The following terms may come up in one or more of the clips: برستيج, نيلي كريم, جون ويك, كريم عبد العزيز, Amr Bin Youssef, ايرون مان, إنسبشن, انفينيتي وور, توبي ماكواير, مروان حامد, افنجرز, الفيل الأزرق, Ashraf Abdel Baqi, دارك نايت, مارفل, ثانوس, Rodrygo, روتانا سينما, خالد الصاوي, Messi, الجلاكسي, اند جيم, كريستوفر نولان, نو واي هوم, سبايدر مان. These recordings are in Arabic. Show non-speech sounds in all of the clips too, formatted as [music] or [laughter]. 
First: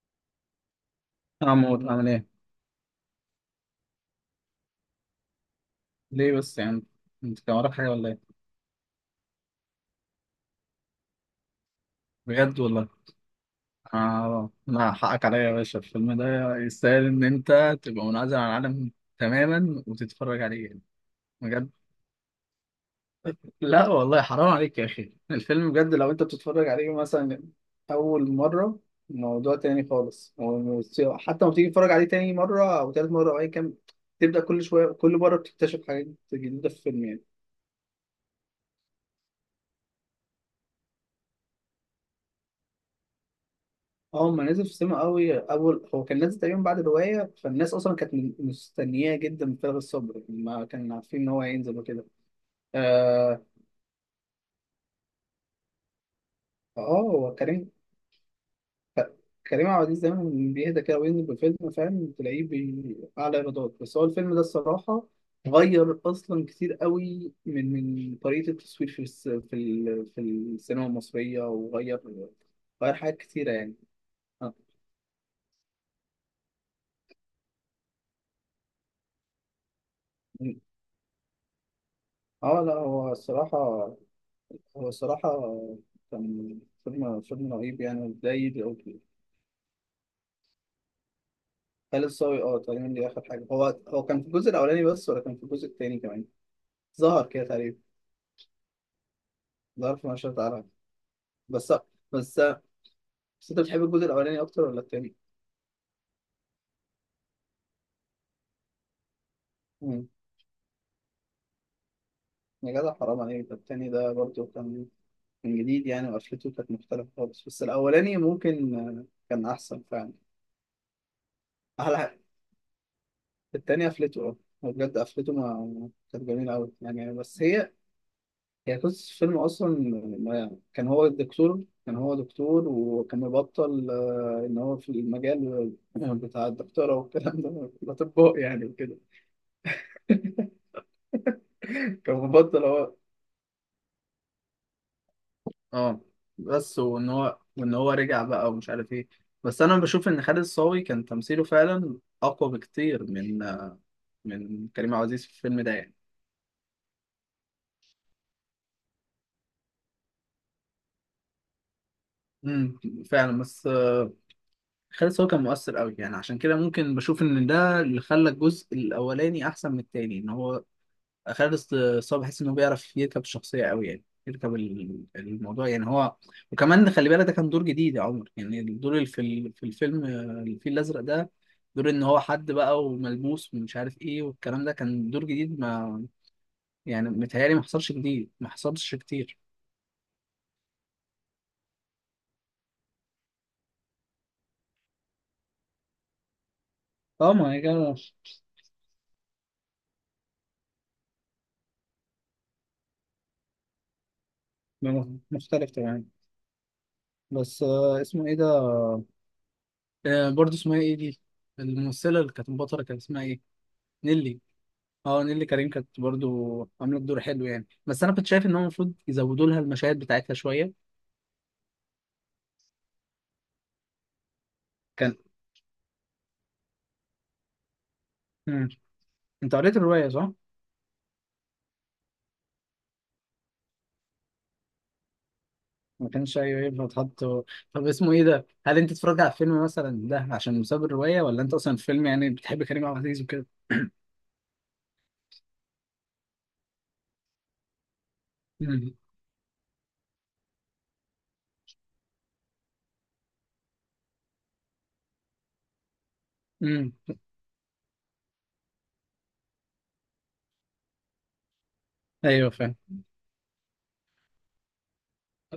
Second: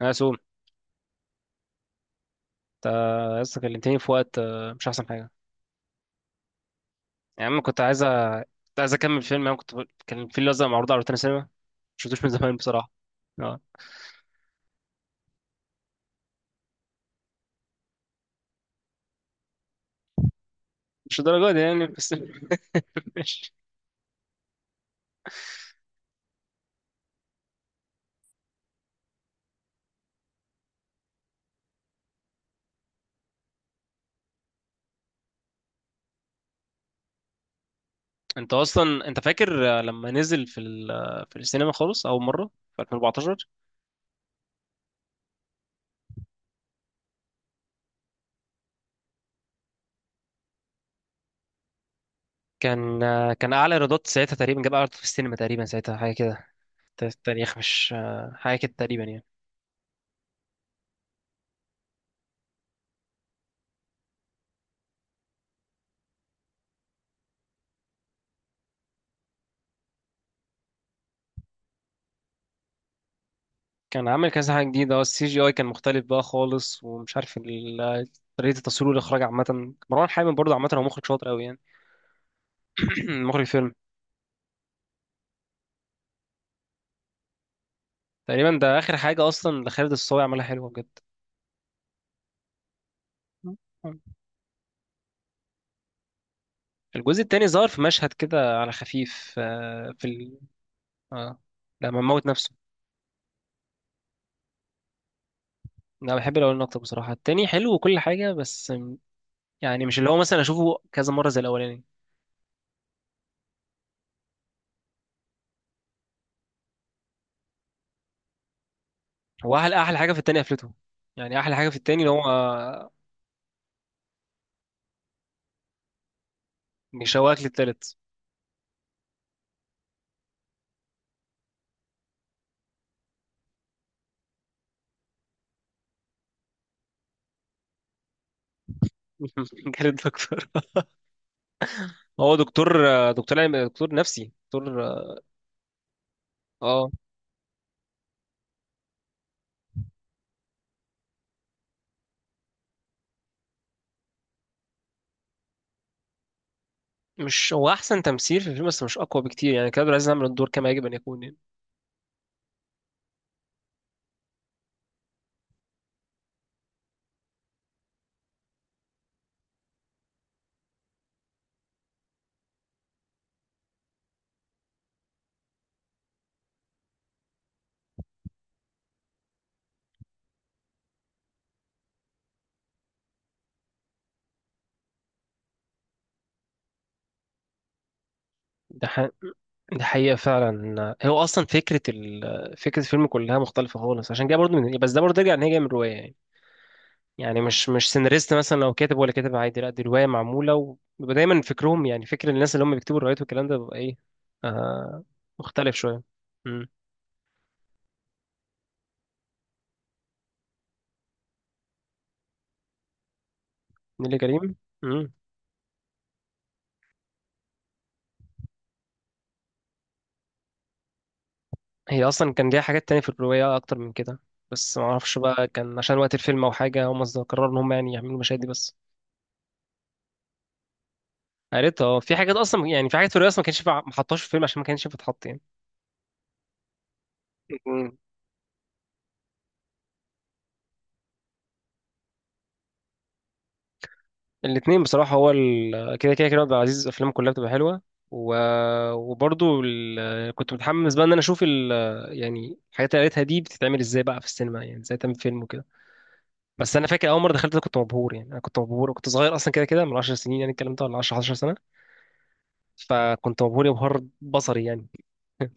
انا سوم. عمود عامل ايه؟ انت لسه كلمتني في وقت، مش احسن حاجه. ليه بس يعني؟ انت يعني كان انا وراك كنت حاجة عايز ولا ايه؟ كنت عايز اكمل فيلم. انا كنت كان الفيل الازرق معروض على روتانا سينما. مشفتوش من [laughs] زمان بجد والله؟ بصراحه. اه. اه، لا، حقك عليا يا باشا، الفيلم ده يستاهل ان انت تبقى منعزل عن العالم تماما وتتفرج عليه يعني. مش الدرجه دي بجد. يعني، بس. [laughs] ماشي. لا والله، حرام عليك يا اخي، الفيلم بجد لو انت بتتفرج عليه مثلا اول مرة موضوع تاني خالص، حتى لما تيجي تتفرج عليه تاني مرة او تالت مرة او اي كام تبدأ كل شوية، كل مرة بتكتشف حاجات جديدة في الفيلم يعني. انت اصلا، انت فاكر لما نزل في ال... آه، في السينما خالص اول مره في 2014؟ اه، هما نزل في السينما قوي اول، هو كان نازل تقريبا بعد الروايه، فالناس اصلا كانت مستنياه جدا بفارغ الصبر، ما كانوا عارفين ان هو هينزل وكده. كان آه، اه. كان اعلى ايرادات ساعتها تقريبا، جاب اعلى في السينما تقريبا ساعتها حاجه كده. هو التاريخ كريم. مش حاجه كده تقريبا يعني. كريم عبد العزيز دايما بيهدى كده وينزل بالفيلم فاهم، تلاقيه اعلى ايرادات. بس هو الفيلم ده الصراحه غير اصلا كتير قوي من طريقه التصوير في السينما المصريه، غير حاجات كتيره يعني. كان عامل اه. كذا حاجة جديدة. اه، السي جي اي كان مختلف بقى خالص، ومش عارف طريقة التصوير والإخراج عامة. مروان حامد برضه عامة هو مخرج شاطر أوي يعني. لا، [clears throat] هو مخرج الصراحه، فيلم. هو الصراحة كان فيلم رهيب يعني، تقريبا زي ده آخر حاجة أصلا لخالد الصاوي، عملها حلوة بجد. خالد صاوي. اه، تقريبا دي آخر حاجة. هو كان في الجزء الأولاني بس ولا كان في الجزء التاني كمان؟ الجزء ظهر كده التاني ظهر تقريبا، في مشهد كده على خفيف، آه، ظهر في في مشهد ال... تعالى آه. بس. لما موت بس نفسه. بس أنت بتحب الجزء الأولاني أكتر ولا التاني؟ أنا بحب الأولاني أكتر، بصراحة. التاني حلو وكل حاجة، بس يعني مش مم. اللي هو مثلا أشوفه كذا مرة زي الأولاني. يا جدع، حرام عليك، ده التاني ده برضه كان جديد يعني، وقفلته كانت مختلفة خالص. بس الأولاني ممكن كان هو أحلى أحسن أحلى حاجة فعلا. في التاني قفلته. يعني أحلى حاجة في أحلى التاني اللي حاجة هو، التاني قفلته، اه. هو بجد قفلته ما كانت جميلة أوي يعني. بيشوقك بس هي للتالت. هي قصة الفيلم أصلا. كان هو دكتور، وكان مبطل، إن هو في المجال بتاع الدكتورة والكلام ده، الأطباء يعني وكده. [laughs] جالد دكتور. [laughs] كان هو مبطل دكتور، هو. دكتور علم، دكتور نفسي، دكتور. اه. بس اه، وإن هو رجع بقى، ومش عارف إيه. بس أنا بشوف إن خالد الصاوي كان تمثيله فعلا أقوى بكتير من كريم عبد العزيز في الفيلم ده يعني. مش هو احسن تمثيل في الفيلم؟ بس مش اقوى بكتير يعني، كان عايز يعمل الدور كما يجب ان يكون يعني. امم. فعلا بس خالد هو كان مؤثر قوي يعني. عشان كده ممكن بشوف ان ده اللي خلى الجزء الاولاني احسن من التاني، ان هو خالد الصاوي بحس انه بيعرف يركب الشخصيه قوي يعني، يركب الموضوع يعني هو. وكمان خلي بالك ده كان دور جديد يا عمر يعني. الدور اللي في الفيلم الفيل الازرق ده، دور ان هو حد بقى وملموس ومش عارف ايه والكلام ده، كان دور جديد ما يعني. متهيألي ما حصلش جديد، ما ده حصلش ح... كتير. ده حقيقة فعلا. هو اصلا فكرة فكرة الفيلم كلها مختلفة خالص، عشان كده برضه يعني، بس ده برضه يرجع ان هي جاية من رواية يعني. اه. يعني ما هي مش جا- سيناريست مثلا لو كاتب ولا كاتب عادي، لا دي رواية معمولة. وبيبقى دايما فكرهم، يعني فكر الناس اللي هم بيكتبوا الروايات والكلام ده بيبقى ايه، آه... مختلف مختلف شوية. تماما. امم. بس اسمه ايه ده، برضو اسمها ايه دي، الممثلة اللي كانت بطلة كان اسمها ايه؟ نيلي نيلي. كريم. امم. اه، نيلي كريم كانت برضو عملت دور حلو يعني، بس انا كنت شايف ان هو المفروض يزودوا لها المشاهد بتاعتها شوية. هي اصلا كان ليها حاجات تانية في الرواية، اكتر من كده. بس ما كان. اعرفش بقى، كان عشان وقت الفيلم او حاجة، هم قرروا ان هم يعني يعملوا المشاهد دي مم. بس. انت قريت الرواية صح؟ قريتها. اه، في حاجات اصلا يعني، في حاجات في الرواية اصلا ما كانش ينفع- ما حطهاش في الفيلم عشان ما كانش ينفع تتحط يعني. ما كانش، ايوه، ينفع تحط. طب مم. اسمه ايه ده؟ هل انت اتفرجت على الفيلم مثلا ده عشان بسبب الرواية، ولا انت اصلا الفيلم يعني بتحب كريم عبد العزيز وكده؟ الاثنين بصراحة. هو كده كده كريم عبد العزيز أفلامه كلها بتبقى حلوة و... مم. وبرضه كنت متحمس بقى إن أنا أشوف يعني الحاجات اللي قريتها دي بتتعمل إزاي بقى في السينما، يعني إزاي تعمل فيلم وكده. بس أنا مم. فاكر أول مرة دخلت ده كنت مبهور يعني. أنا كنت مبهور وكنت صغير أصلا، كده كده من 10 سنين يعني الكلام ده، ولا 10 11 سنة. ايوه، فاهم. فكنت مبهور يبهر بصري يعني.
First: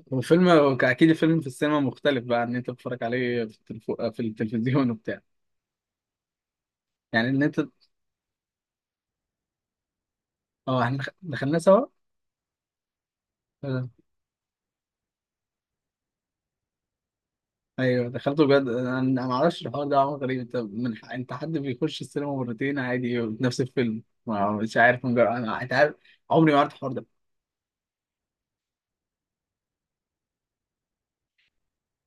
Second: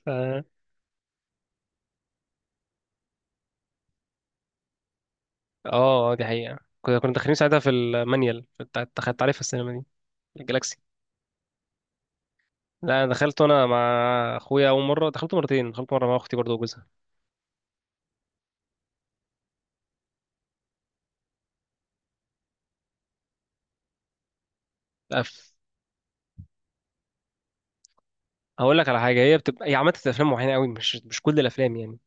ف وفيلم، اكيد الفيلم في السينما مختلف بقى عن ان انت بتتفرج عليه في التلفزيون وبتاع. اه، دي حقيقة. كنا يعني داخلين ان ساعتها انت. في المانيال بتاع، دخلت عليه في السينما دي. الجلاكسي. اه. احنا دخلنا سوا. لا، أنا دخلته انا مع آه، اخويا اول مرة. دخلته مرتين، دخلت مرة مع اختي برضه وجوزها. ايوه، دخلته بجد، انا ما اعرفش الحوار ده، عمل غريب. انت انت حد بيخش السينما مرتين عادي نفس الفيلم؟ ما مش عارف أف... انا، انت عارف عمري ما عرفت الحوار ده. هقول لك على حاجة، هي عملت في افلام معينة قوي، مش مش كل الافلام يعني.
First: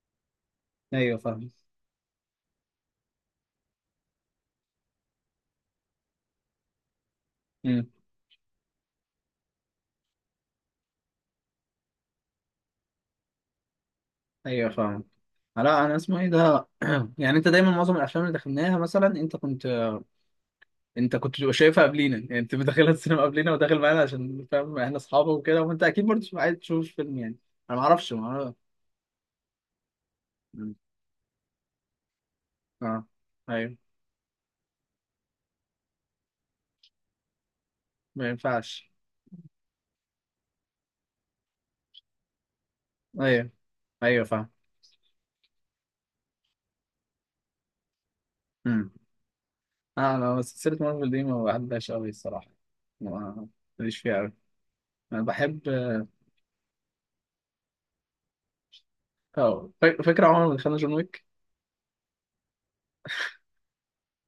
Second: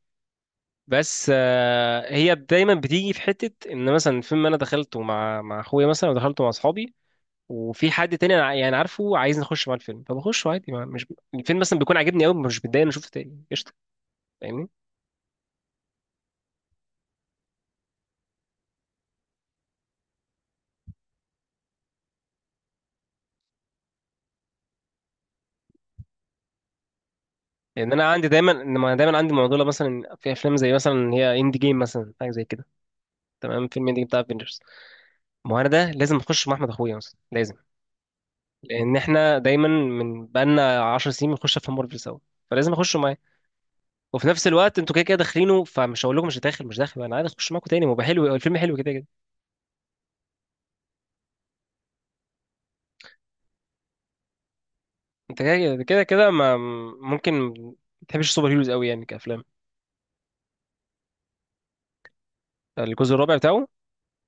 ايوه، بس فاهم. هي دايما بتيجي في حتة ان مثلا فيلم انا دخلته مع اخويا مثلا، ودخلته مع اصحابي. امم. وفي حد تاني أنا، يعني عارفه عايز نخش مع الفيلم، فبخش عادي. مش الفيلم مثلا بيكون عاجبني قوي، مش بتضايق إن أنا شفته تاني. قشطة، فاهمني؟ ايوه، فاهم. لا، انا اسمه ايه ده، [clears throat] يعني انت دايما معظم الافلام اللي دخلناها مثلا انت كنت بتبقى شايفها قبلينا. يعني انت داخلها السينما قبلينا وداخل معانا عشان فاهم احنا اصحابه وكده، وانت اكيد برضه تبقى عايز تشوف فيلم يعني. انا ما لان انا اعرفش، عندي دايما، ما أعرف- إنما دايما عندي معضله مثلا في افلام زي مم. مثلا اللي هي اند جيم مثلا، حاجه زي كده. اه. تمام، ايوه، فيلم اند جيم بتاع افنجرز. ما هو انا ده لازم اخش مع احمد اخويا مثلا، لازم. ما ينفعش. لان احنا دايما، من بقالنا 10 سنين بنخش افلام مارفل سوا، فلازم اخش معاه. ايوه، ايوه، وفي نفس فاهم. الوقت انتوا كده كده داخلينه، فمش هقول لكم مش داخل مش داخل، انا عادي اخش معاكم تاني. ما هو بقى حلو، الفيلم حلو مم. كده كده. اه، انا سلسلة مارفل دي ما بعدهاش قوي الصراحة. ما ماليش فيها قوي. انا انت كده بحب. كده كده كده، ما ممكن ما تحبش السوبر هيروز قوي يعني كافلام. اه، فاكر عمر اللي خلى جون ويك. الجزء الرابع بتاعه.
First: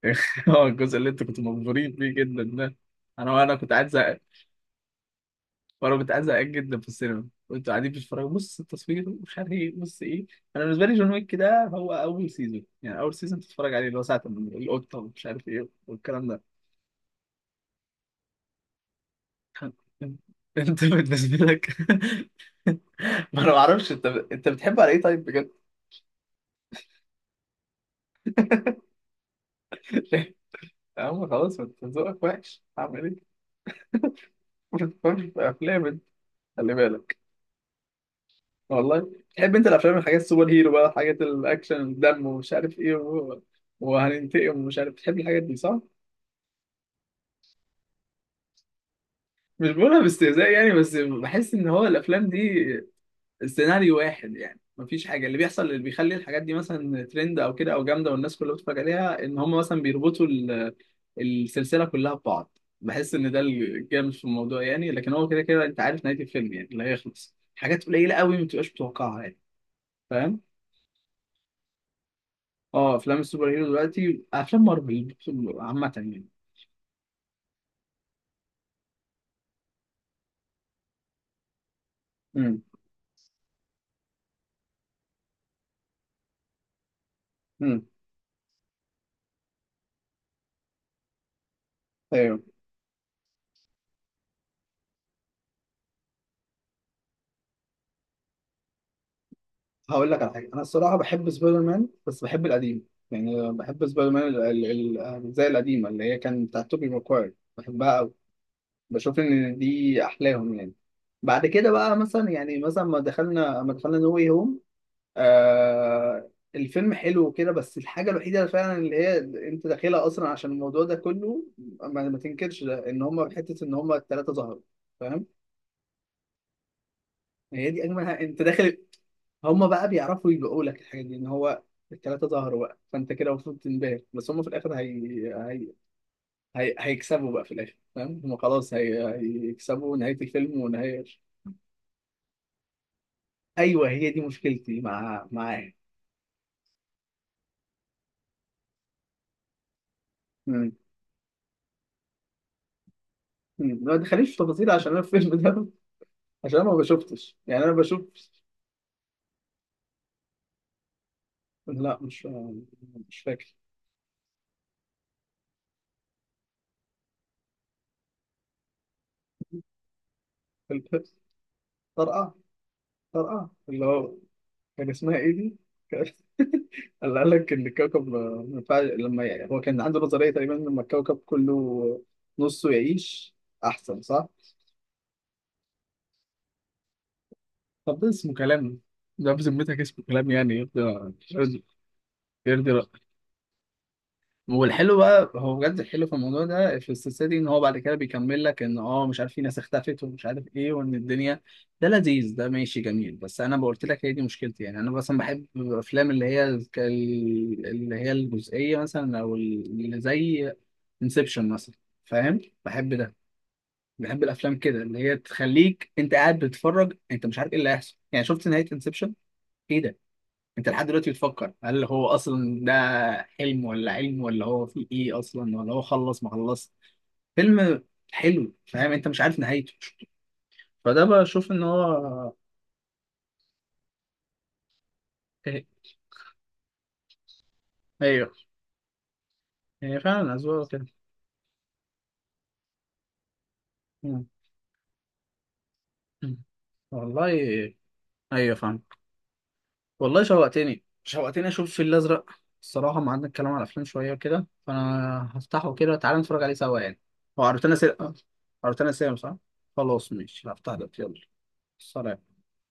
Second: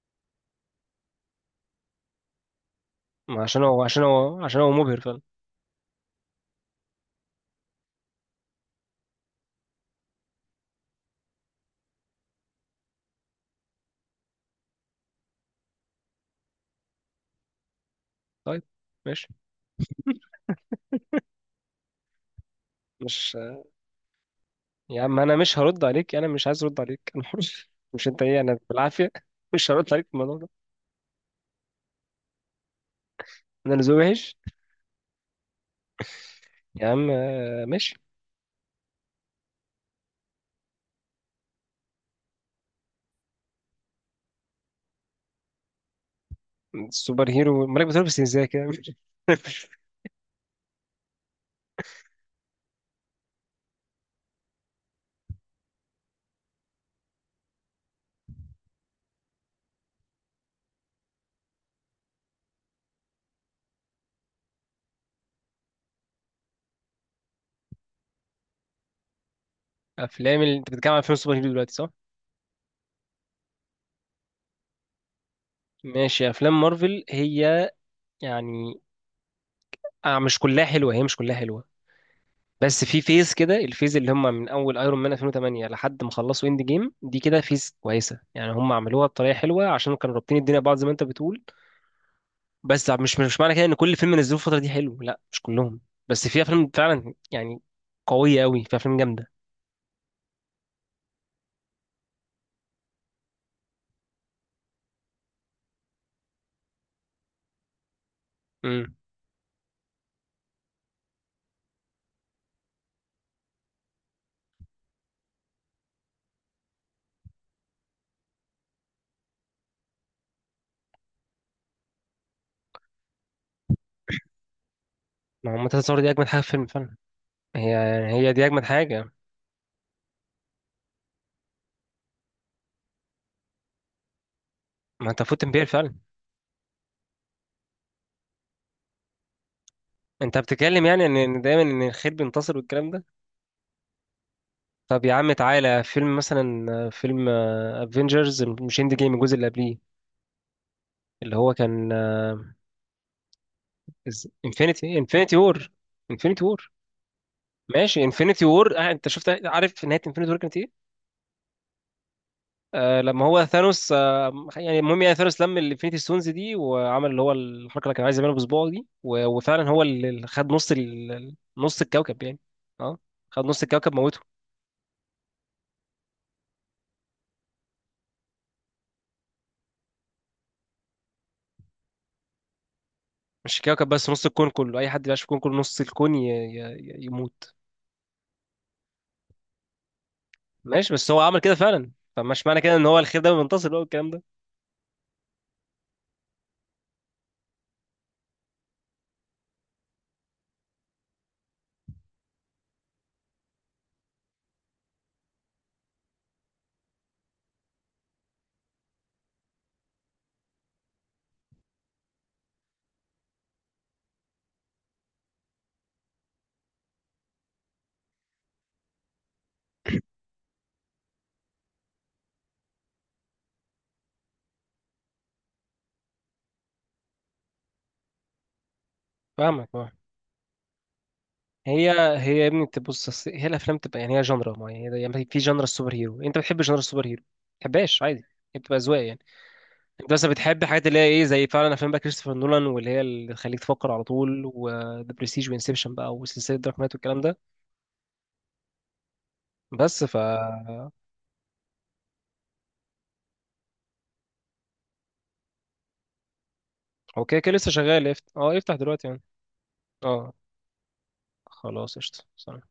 [laughs] هو الجزء اللي انت كنت مبهورين بيه جدا ده، انا ما وانا عشان كنت هو قاعد عشان زهقان. هو عشان هو مبهر فعلا. وانا كنت قاعد زهقان جدا في السينما، وانتوا قاعدين بتتفرجوا، بص التصوير مش عارف ايه، بص ايه. انا بالنسبه لي جون ويك ده هو اول سيزون يعني، اول سيزون تتفرج عليه اللي هو ساعه ما القطه ومش عارف ايه والكلام ده. طيب، ماشي. [laughs] انت بالنسبه لك [laughs] مش ما انا ما اعرفش، انت بتحب على يا ايه عم، طيب انا بجد؟ مش هرد عليك، انا مش عايز ارد عليك، انا حر. [laughs] مش انت ايه؟ انا بالعافيه. [laughs] مش هرد عليك [laughs] في الموضوع ده. يا عم خلاص، ما انت ذوقك وحش، هعمل ايه؟ انا اللي ذوقي وحش؟ [laughs] ما تفهمش في افلام انت، خلي يا عم، بالك. ماشي. والله تحب انت الافلام، الحاجات السوبر هيرو بقى، حاجات الاكشن، الدم ومش عارف ايه، وهننتقم ومش عارف، تحب الحاجات دي صح. السوبر هيرو مالك بتقول، بس ازاي كده؟ [laughs] مش بقولها باستهزاء يعني، بس بحس ان هو الافلام دي سيناريو واحد يعني، مفيش حاجه اللي بيحصل اللي بيخلي الحاجات دي مثلا ترند او كده او جامده والناس كلها بتتفرج عليها، ان هم مثلا بيربطوا السلسله كلها ببعض، بحس ان ده الجامد في الموضوع يعني. لكن هو كده كده انت عارف نهايه الفيلم يعني، اللي هيخلص. حاجات قليله قوي ما بتبقاش متوقعها يعني. فاهم. افلام انت بتتكلم عن فيلم السوبر هيرو دلوقتي، صح؟ اه، افلام السوبر هيرو دلوقتي، افلام مارفل عامه يعني. ماشي، افلام مارفل هي يعني، مش كلها حلوه، هي مش كلها حلوه. امم. بس في فيز كده، الفيز اللي هم من اول ايرون مان 2008 لحد ما خلصوا اند جيم دي، كده فيز كويسه يعني. هم عملوها بطريقه حلوه عشان كانوا رابطين الدنيا ببعض زي ما انت بتقول. امم. بس مش معنى كده ان كل فيلم نزلوه الفتره دي حلو، لا مش كلهم. بس في افلام فعلا يعني، قويه قوي، في افلام جامده. هقول لك على حاجه، انا الصراحه بحب سبايدر مان، بس بحب القديم يعني. بحب سبايدر مان زي القديمه اللي هي كانت بتاعت توبي ماكواير، بحبها قوي. امم. بشوف ان دي احلاهم يعني. بعد كده بقى مثلا يعني مثلا ما دخلنا نو واي هوم. آه، الفيلم حلو وكده، بس الحاجه الوحيده فعلا اللي هي انت داخلها اصلا عشان الموضوع ده كله، ما تنكرش ده، ان هم حته ان هم الثلاثه ظهروا. فاهم. ما هو منتهى الصور دي اجمد حاجه في الفيلم فعلا. هي هي دي اجمل حاجة. هي انت دي اجمد داخل، حاجه. هم بقى بيعرفوا يبيعوا لك الحاجه دي. ان هو الثلاثه ظهروا بقى فانت كده المفروض تنبهر. بس هم في الاخر ما انت فوت امبير فعلا. هيكسبوا بقى في الاخر فاهم. هم خلاص هيكسبوا نهايه انت الفيلم بتتكلم ونهايه. يعني إن دايما ان الخير بينتصر والكلام ده. ايوه هي دي مشكلتي طب يا مع عم معاه تعالى، فيلم مثلا فيلم افنجرز، مش اند جيم الجزء اللي قبليه. مم. اللي هو كان مم. ما تخليش في تفاصيل عشان انا الفيلم انفينيتي ده، وور. انفينيتي عشان انا وور. ما بشوفتش يعني، انا ماشي، بشوف. انفينيتي وور، انت شفت؟ عارف نهايه انفينيتي وور كانت ايه؟ لا، مش آه. مش لما هو فاكر. ثانوس، يعني المهم، يعني ثانوس لم الانفينيتي ستونز دي وعمل اللي هو الحركه اللي كان عايز يعملها بصباعه دي، و- وفعلا هو اللي خد [laughs] نص الكوكب طرقع. يعني. اه، خد طرقع نص اللي الكوكب، هو، موته. كان اسمها ايه دي؟ كان- [laughs] اللي قال لك ان الكوكب، ما ينفعش لما يعني هو كان عنده نظريه تقريبا لما الكوكب كله نصه يعيش مش الكوكب احسن بس، نص صح؟ الكون كله، اي حد بيعيش في الكون كله نص الكون يموت. طب ده اسمه كلام؟ ده بذمتك اسمه كلام يعني؟ ماشي، بس هو عمل كده يرضي، فعلا، فمش معنى يرضي. كده ان هو الخير ده بينتصر بقى والكلام ده. والحلو بقى هو بجد الحلو في الموضوع ده، في السلسله دي، ان هو بعد كده بيكمل لك ان اه مش عارف في ناس اختفت ومش عارف ايه، وان الدنيا. ده لذيذ، ده ماشي جميل. بس انا قلت لك، هي دي مشكلتي يعني. انا مثلا بحب الافلام اللي هي اللي هي الجزئيه مثلا، او اللي زي انسبشن مثلا. فاهم؟ بحب ده. بحب الافلام كده اللي هي تخليك انت قاعد بتتفرج انت مش عارف ايه اللي هيحصل يعني. شفت نهايه انسبشن؟ ايه ده. انت لحد دلوقتي بتفكر هل هو اصلا ده حلم ولا علم ولا هو في ايه اصلا ولا هو خلص ما خلص. فيلم حلو فاهم، انت مش عارف فاهمك. نهايته. اه. فده بشوف ان هو هي هي يا ابني تبص، أصل هي الافلام تبقى يعني، هي جنرا معينه يعني، في جنرا إيه- السوبر هيرو، انت بتحب جنرا السوبر هيرو ما بتحبهاش، عادي. ايوه، هي بتبقى اذواق يعني. هي انت بس فعلا بتحب اذواق حاجات كده. اللي هي ايه، زي فعلا افلام بقى كريستوفر نولان، واللي هي اللي تخليك تفكر على مم. طول، وذا برستيج وانسبشن بقى، مم. وسلسله دارك نايت والكلام والله. ده. ايوه، فاهم. بس. والله، شوقتني، شوقتني اشوف الفيل الازرق. الصراحه ما عندنا الكلام على الافلام شويه وكده، فانا هفتحه كده. تعالى نتفرج عليه سوا يعني. اوكي، هو كده لسه عروتنا شغال، سينما؟ اه يفتح عروتنا دلوقتي سينما يعني؟ صح. خلاص اه، ماشي، هفتح ده يلا. خلاص. قشطه. سلام سلام.